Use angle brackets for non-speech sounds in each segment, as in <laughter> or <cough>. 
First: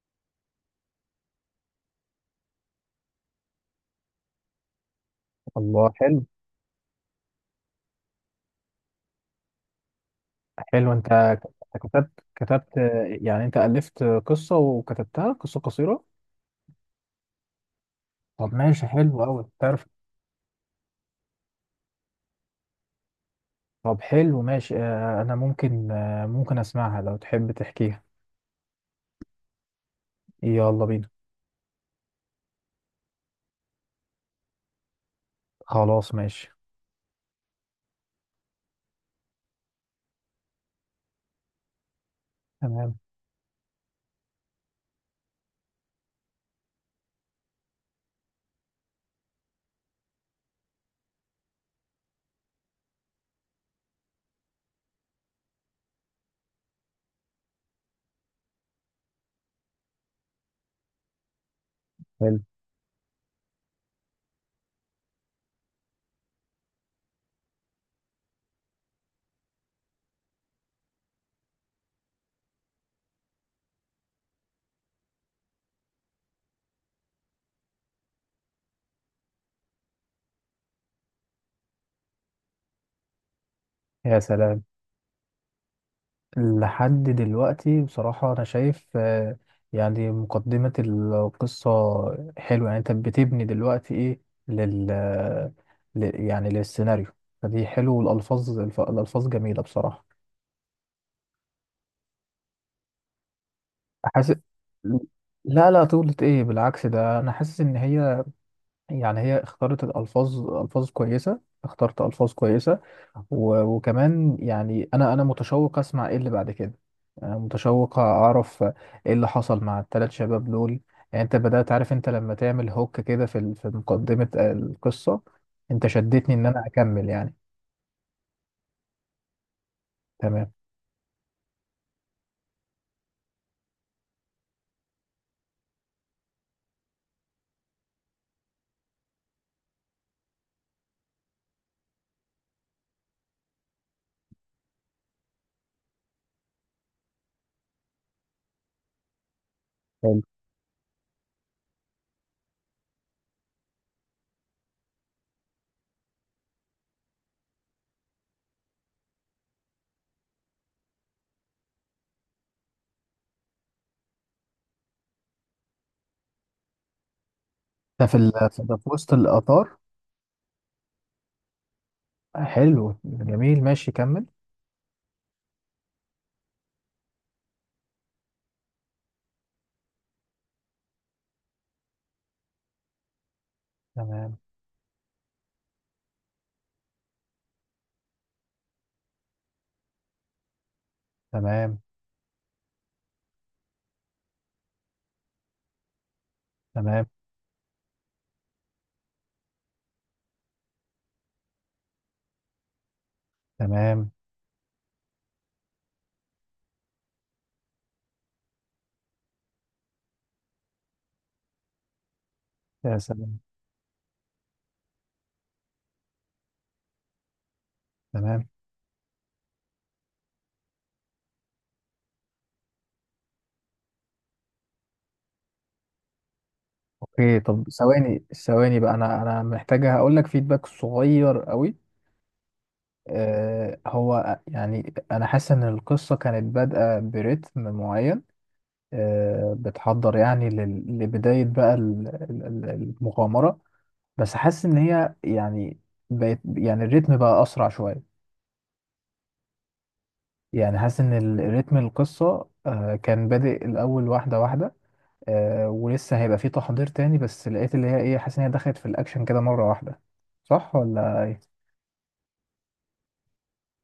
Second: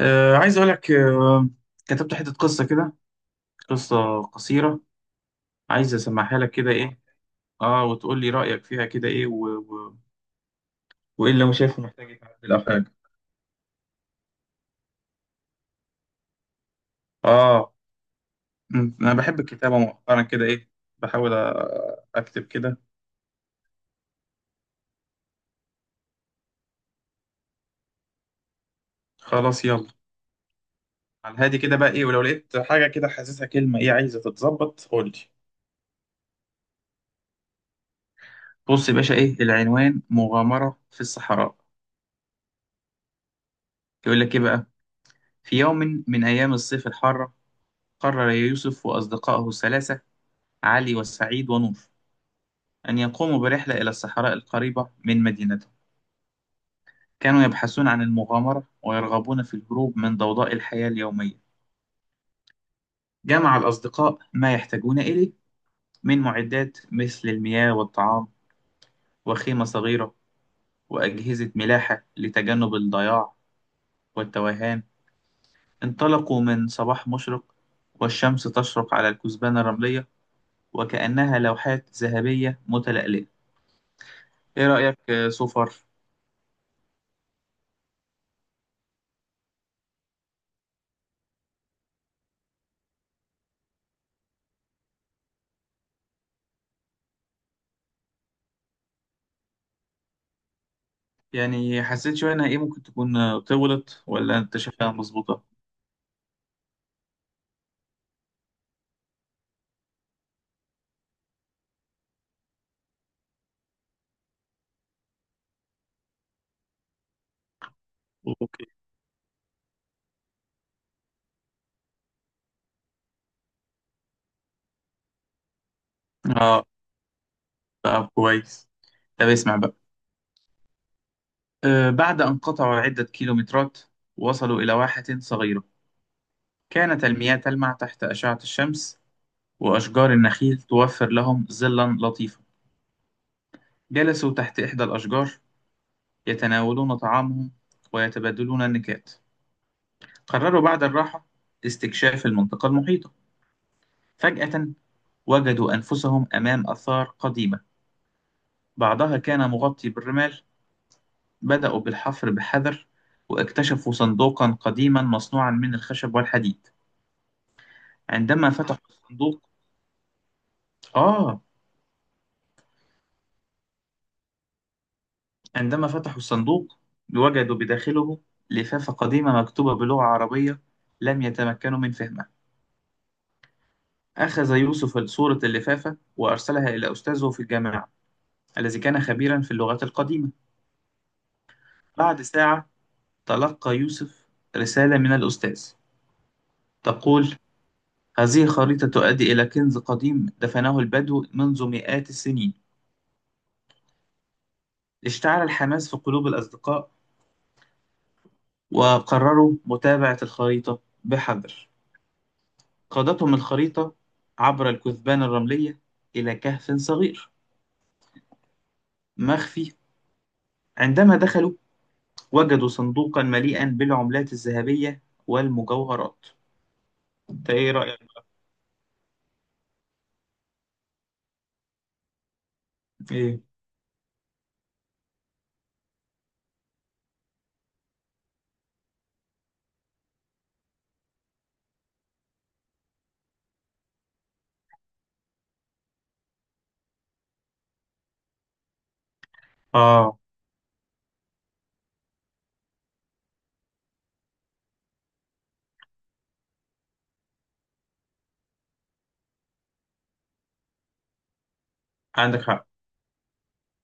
عايز أقول لك، كتبت حتة قصة كده. قصة قصيرة، الله. عايز حلو. أسمعها لك كده، إيه، وتقول لي رأيك فيها كده، إيه، حلو، انت وإيه اللي أنا أنت شايفه كتبت محتاج يتعدل أو كتبت حاجة. يعني انت ألفت قصة وكتبتها قصة قصيرة؟ آه. طب ماشي، أنا حلو بحب أوي، الكتابة تعرف. مؤخرا كده، إيه، بحاول أكتب كده. طب حلو ماشي، انا ممكن، ممكن اسمعها لو تحب تحكيها. خلاص يلا. يلا بينا. على الهادي كده بقى، إيه، ولو لقيت حاجة كده حاسسها كلمة، إيه، عايزة تتظبط قول لي. خلاص ماشي. بص يا باشا، إيه العنوان؟ مغامرة في الصحراء. تمام. يقول لك إيه بقى. في يوم من أيام الصيف الحارة، قرر يوسف وأصدقائه الثلاثة، علي وسعيد ونور، أن يقوموا برحلة إلى الصحراء القريبة من مدينتهم. كانوا يبحثون عن المغامرة ويرغبون في الهروب من ضوضاء الحياة اليومية. حلو. جمع الأصدقاء ما يحتاجون إليه من معدات، مثل المياه والطعام وخيمة صغيرة وأجهزة ملاحة لتجنب الضياع والتوهان. انطلقوا من صباح مشرق والشمس تشرق على الكثبان الرملية وكأنها لوحات ذهبية متلألئة. يا سلام. إيه رأيك سوفر؟ لحد دلوقتي بصراحة أنا شايف، يعني مقدمة القصة حلوة، يعني أنت بتبني دلوقتي إيه لل يعني للسيناريو، فدي حلو، والألفاظ الألفاظ جميلة بصراحة. يعني حسيت شوية إنها، إيه، ممكن تكون طولت حاسس، ولا أنت شايفها مظبوطة؟ لا طولت إيه، بالعكس ده أنا حاسس إن هي يعني هي اختارت الألفاظ، ألفاظ كويسة، اخترت ألفاظ كويسة. وكمان يعني أنا متشوق أسمع إيه اللي بعد كده، أنا متشوق أعرف اوكي. إيه اللي حصل مع الثلاث شباب دول. يعني أنت بدأت، عارف أنت لما تعمل هوك كده في في مقدمة القصة، أنت شدتني إن آه، أنا أكمل يعني. طب كويس. طب اسمع بقى. تمام. آه، بعد أن قطعوا عدة كيلومترات وصلوا إلى واحة صغيرة. كانت المياه تلمع تحت أشعة الشمس وأشجار النخيل توفر لهم ظلا لطيفا. جلسوا تحت إحدى الأشجار يتناولون طعامهم ويتبادلون النكات. حلو. قرروا بعد الراحة استكشاف المنطقة المحيطة. فجأة وجدوا أنفسهم أمام آثار قديمة بعضها كان مغطي بالرمال. بدأوا بالحفر بحذر واكتشفوا صندوقا قديما مصنوعا من الخشب والحديد. ده في عندما في ده فتحوا في وسط الصندوق، القطار. آه حلو جميل ماشي، كمل. عندما فتحوا الصندوق وجدوا بداخله لفافة قديمة مكتوبة بلغة عربية لم يتمكنوا من فهمها. تمام. أخذ يوسف صورة اللفافة وأرسلها إلى أستاذه في الجامعة الذي كان خبيرا في اللغات القديمة. تمام. بعد ساعة تلقى يوسف رسالة من الأستاذ تمام. تقول: هذه الخريطة تؤدي إلى كنز قديم دفنه البدو منذ مئات السنين. تمام. اشتعل الحماس في قلوب الأصدقاء وقرروا متابعة الخريطة بحذر. يا قادتهم سلام. الخريطة عبر الكثبان الرملية إلى كهف صغير تمام. مخفي. عندما دخلوا وجدوا صندوقا مليئا بالعملات الذهبية والمجوهرات. اوكي، انت طب ايه رأيك؟ ثواني ثواني بقى، انا محتاجه هقول لك فيدباك صغير قوي. ايه؟ آه، هو يعني انا حاسس ان القصه كانت بادئه برتم معين، آه، بتحضر يعني لبدايه بقى المغامره، بس حاسس ان هي يعني بقت يعني الريتم بقى اسرع شويه. اه، يعني حاسس ان الريتم القصه آه كان بادئ الاول واحده واحده، آه، ولسه هيبقى في تحضير تاني، بس لقيت اللي هي ايه، حاسس ان هي دخلت في الاكشن كده مرة واحدة، صح ولا ايه؟ عندك حق.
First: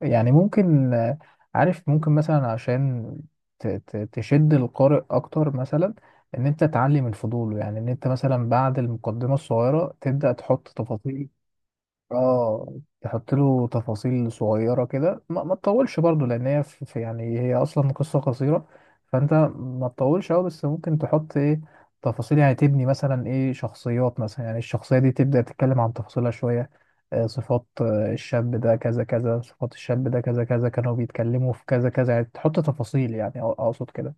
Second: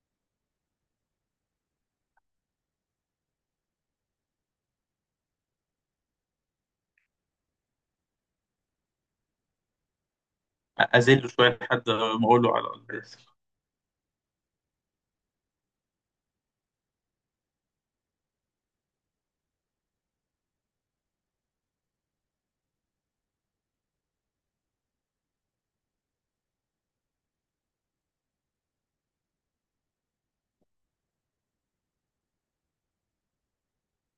يعني ممكن، عارف ممكن مثلا عشان تشد القارئ اكتر، مثلا ان انت تعلي من فضوله، يعني ان انت مثلا بعد المقدمة الصغيرة تبدأ تحط تفاصيل. أزله شوية لحد ما أقوله على اه، اللي بيحصل. تحط له تفاصيل صغيرة كده، ما تطولش برضو، لان هي في يعني هي اصلا قصة قصيرة، فانت ما تطولش قوي، بس ممكن تحط ايه، تفاصيل، يعني تبني مثلا ايه شخصيات، مثلا يعني الشخصية دي تبدأ تتكلم عن تفاصيلها شوية، صفات، الشاب ده كذا كذا، صفات الشاب ده كذا كذا، كانوا بيتكلموا في كذا كذا، يعني تحط تفاصيل يعني، اقصد كده.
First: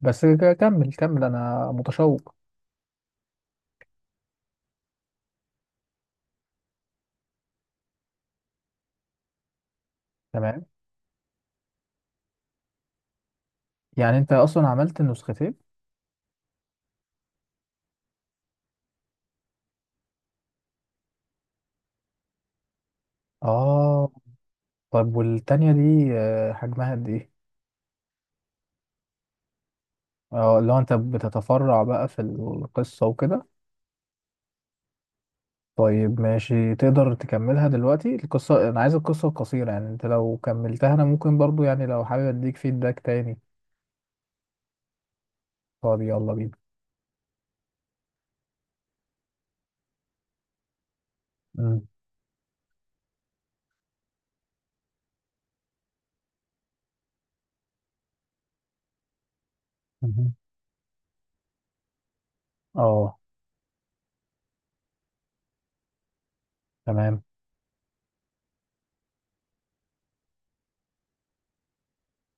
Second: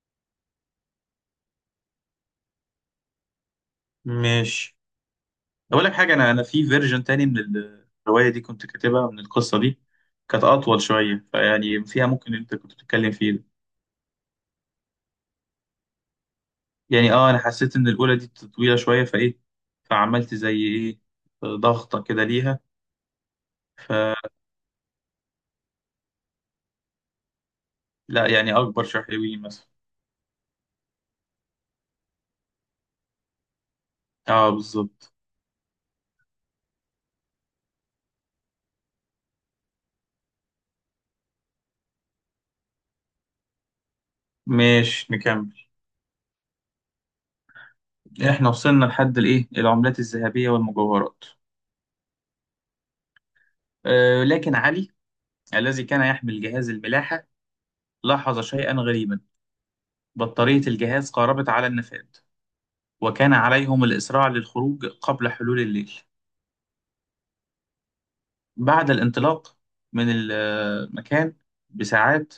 بس كمل كمل، انا متشوق. ماشي. اقول لك حاجه، انا في فيرجن تاني من الروايه دي كنت كاتبها، من القصه دي. كانت تمام. اطول شويه، فيعني فيها ممكن انت كنت بتتكلم فيه ده. يعني انت اصلا عملت النسختين؟ يعني اه، انا حسيت ان الاولى دي طويله شويه، فايه، فعملت زي ايه، ضغطه كده ليها. اه، فلا. طب والتانية دي آه، حجمها قد ايه؟ يعني اكبر شحيوي مثلا. اه، لو انت بتتفرع بقى في القصة وكده. اه بالظبط. طيب ماشي، تقدر تكملها دلوقتي القصة؟ انا عايز القصة القصيرة، يعني انت لو كملتها انا ممكن برضو يعني لو حابب اديك فيدباك تاني، ماشي نكمل. طب يلا بينا. احنا وصلنا لحد الايه، العملات الذهبيه والمجوهرات. مم. آه لكن علي، الذي كان يحمل جهاز الملاحه، لاحظ شيئا غريبا. مهم. بطاريه الجهاز قاربت على النفاد، اه. وكان عليهم الإسراع للخروج قبل حلول الليل. تمام. بعد الانطلاق من المكان بساعات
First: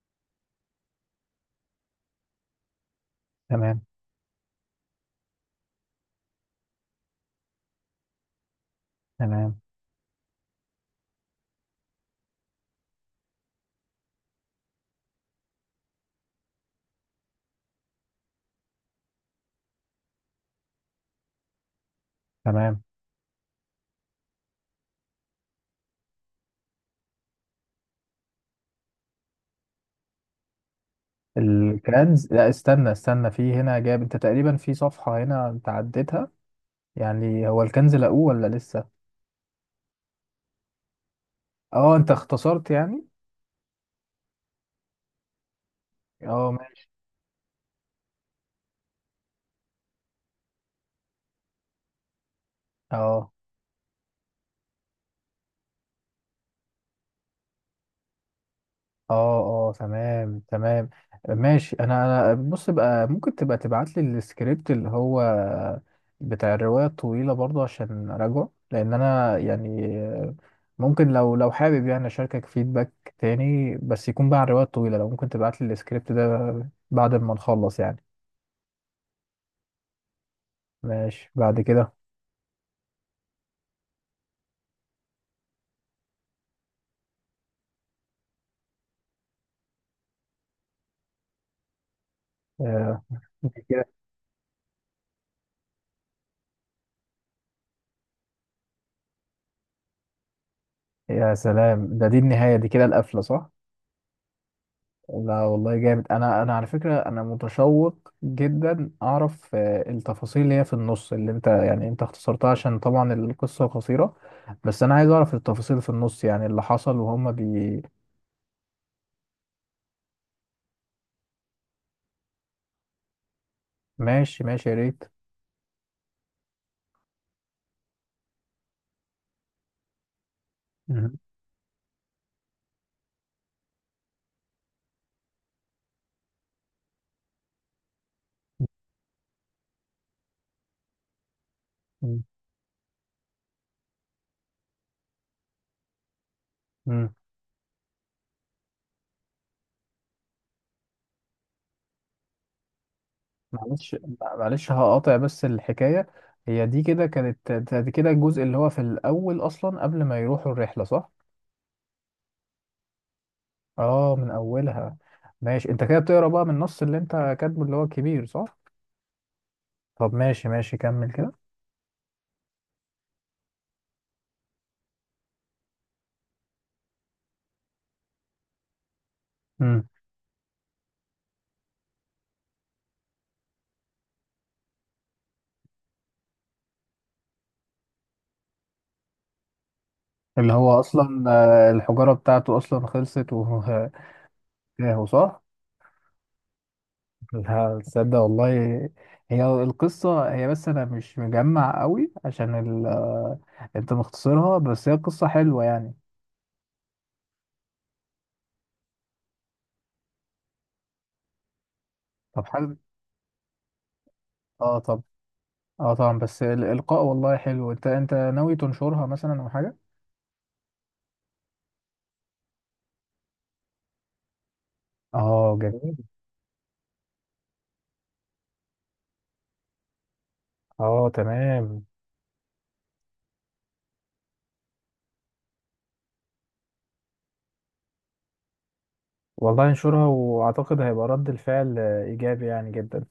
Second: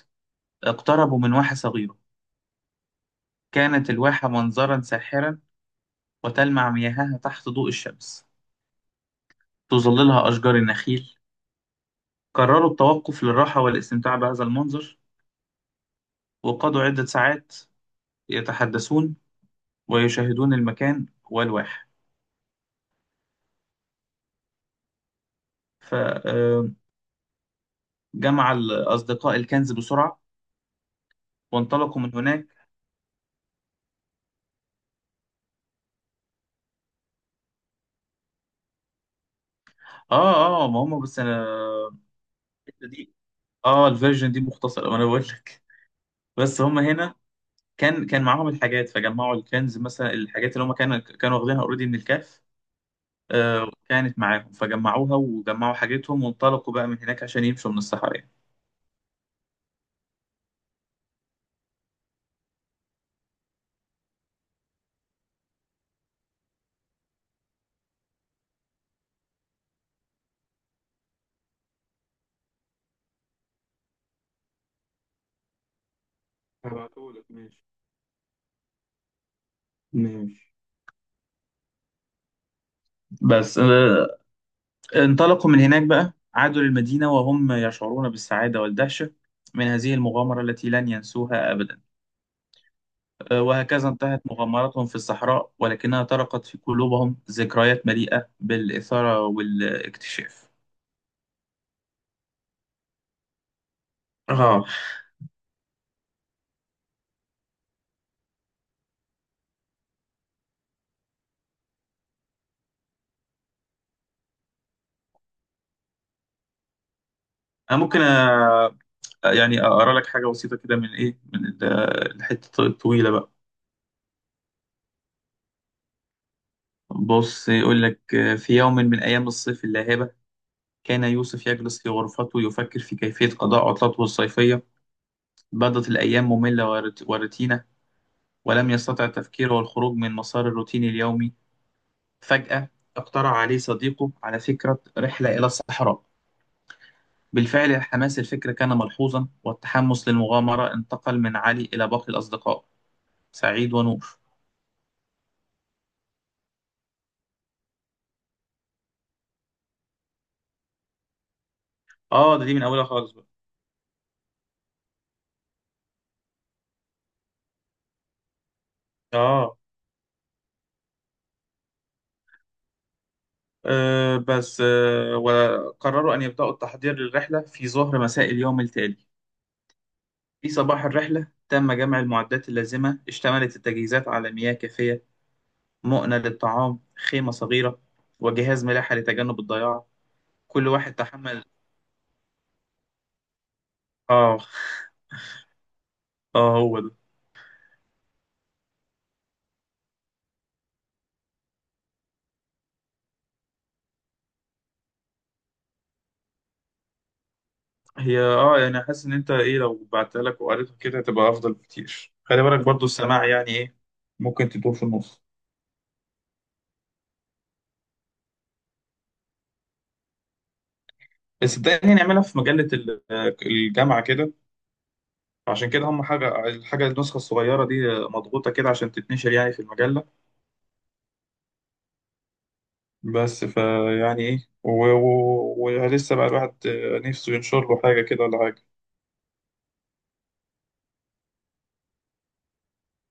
اقتربوا من واحة صغيرة. تمام. كانت الواحة منظرا ساحرا وتلمع مياهها تحت ضوء الشمس، تمام. تظللها أشجار النخيل. قرروا التوقف للراحة والاستمتاع بهذا المنظر، وقضوا عدة ساعات يتحدثون ويشاهدون المكان والواحة. تمام. فجمع الأصدقاء الكنز بسرعة وانطلقوا من الكنز، هناك. لا استنى استنى، في هنا جاب انت تقريبا في صفحة هنا انت عديتها. يعني هو الكنز لقوه ولا لسه؟ آه آه، ما هم، بس أنا اه انت اختصرت الحتة يعني؟ دي، اه الفيرجن دي مختصرة، وانا بقول لك. اه بس هم ماشي. هنا كان معاهم الحاجات، فجمعوا الكنز مثلا الحاجات اللي هم كانوا واخدينها اوريدي من الكهف، اه. آه كانت معاهم، فجمعوها وجمعوا حاجتهم وانطلقوا بقى من هناك عشان يمشوا من الصحراء يعني. اه. اه تمام تمام. ماشي. انا بص بقى، ممكن تبقى تبعت لي السكريبت اللي هو بتاع الرواية الطويلة برضه عشان اراجعه، لان انا يعني ممكن لو لو حابب يعني اشاركك فيدباك تاني، بس يكون بقى عن الرواية الطويلة. لو ممكن تبعت لي السكريبت ده بعد هبعتهولك. ما ماشي نخلص يعني. ماشي. ماشي بعد كده. بس انطلقوا من هناك بقى، عادوا للمدينة وهم يشعرون بالسعادة والدهشة من هذه المغامرة التي لن ينسوها أبدا. آه، دي كده، وهكذا انتهت مغامراتهم في الصحراء ولكنها طرقت في قلوبهم ذكريات مليئة بالإثارة والاكتشاف. يا سلام، ده دي النهاية، دي كده القفلة صح؟ اه. لا والله جامد، انا على فكره انا متشوق جدا اعرف، التفاصيل اللي هي في النص اللي انت يعني انت اختصرتها عشان طبعا القصه قصيره، بس انا عايز اعرف التفاصيل في النص، يعني اللي حصل وهم انا بي. ممكن يعني اقرا لك حاجة بسيطة كده من، ايه، الحتة الطويلة بقى. ماشي ماشي، يا ريت. بص يقول لك، في يوم من أيام الصيف اللاهبة، كان مهم. يوسف يجلس في غرفته يفكر في كيفية قضاء عطلته الصيفية. بدت الأيام مملة وروتينة، ولم يستطع التفكير والخروج من مسار الروتين اليومي. مهم. فجأة اقترح عليه صديقه على فكرة رحلة إلى الصحراء. مم. بالفعل حماس الفكرة كان ملحوظا، والتحمس للمغامرة انتقل من علي إلى باقي الأصدقاء، سعيد معلش، ونور. معلش هقاطع بس الحكايه، هي دي كده كانت، دي كده الجزء اللي هو في الاول اصلا قبل ما يروحوا الرحله صح؟ آه، ده دي من أولها خالص بقى. اه من اولها. ماشي، انت كده بتقرا بقى من النص اللي انت كاتبه اللي هو الكبير صح؟ آه. طب ماشي ماشي، كمل كده. آه، بس آه وقرروا أن يبدأوا التحضير للرحلة في ظهر مساء اليوم التالي. امم في صباح الرحلة تم جمع المعدات اللازمة. اشتملت التجهيزات على مياه كافية، مؤنة للطعام، خيمة صغيرة، وجهاز ملاحة لتجنب الضياع. اللي كل هو واحد اصلا، تحمل، الحجاره بتاعته اصلا خلصت وهو آه. <laughs> صح. اه هو ده. لا تصدق والله، هي القصه هي بس انا مش مجمع قوي عشان انت مختصرها، بس هي قصه حلوه يعني. هي اه، يعني حاسس ان انت، ايه، لو بعتها لك وقريتها كده هتبقى افضل بكتير. خلي طب بالك حلو. برضو السماع يعني ايه. ممكن تدور اه في طب، النص. اه طبعا، بس الالقاء والله حلو. انت، انت ناوي تنشرها مثلا او حاجه؟ بس صدقني نعملها في مجلة الجامعة كده. اه عشان كده جميل. هم حاجة، الحاجة النسخة الصغيرة دي مضغوطة كده عشان تتنشر يعني في المجلة. اه تمام. بس فيعني ايه، ولسه بقى الواحد نفسه ينشر له حاجة كده ولا حاجة. والله انشرها، واعتقد هيبقى رد الفعل ايجابي يعني جدا،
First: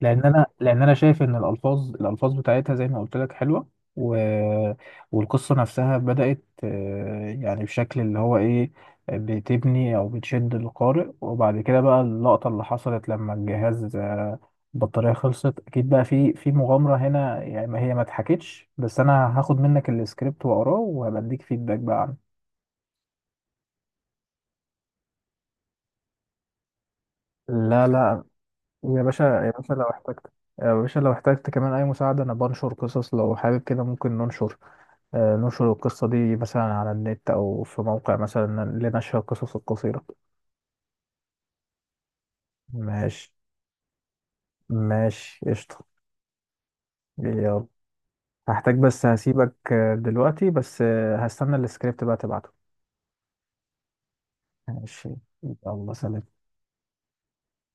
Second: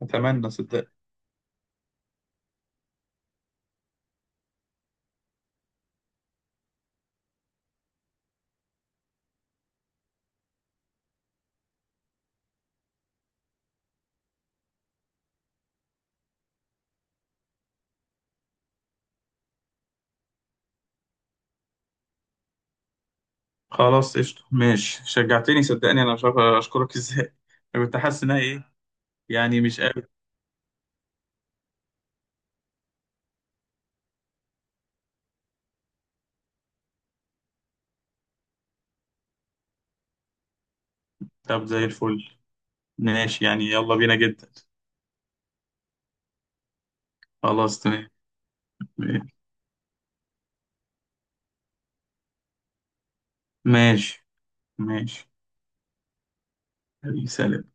لان انا، أتمنى لان صدقني. انا شايف ان الالفاظ، الالفاظ بتاعتها زي ما قلت لك حلوه. و... والقصه نفسها بدات، آه، يعني بشكل اللي هو ايه، بتبني او بتشد القارئ، وبعد كده بقى اللقطه اللي حصلت لما الجهاز آه، البطاريه خلصت، اكيد بقى في في مغامره هنا يعني ما هي ما اتحكتش، بس انا هاخد منك السكريبت واقراه وهبديك فيدباك بقى عنه. خلاص قشطة ماشي. شجعتني صدقني، أنا مش عارف أشكرك <laughs> إزاي. أنا لا كنت حاسس لا، إنها إيه، يا باشا، يا يعني باشا مش. لو احتجت، يا باشا لو احتجت كمان اي مساعده، انا بنشر قصص لو حابب كده ممكن ننشر، نشر القصة دي مثلا على النت أو في موقع مثلا لنشر القصص القصيرة. طب زي الفل. ماشي. ماشي يعني، يلا بينا جدا. ماشي قشطة. يلا. خلاص تمام. هحتاج بس هسيبك، دلوقتي بس، هستنى السكريبت بقى تبعته. ماشي ماشي. ماشي. يلا سلام. حبيبي، سلام.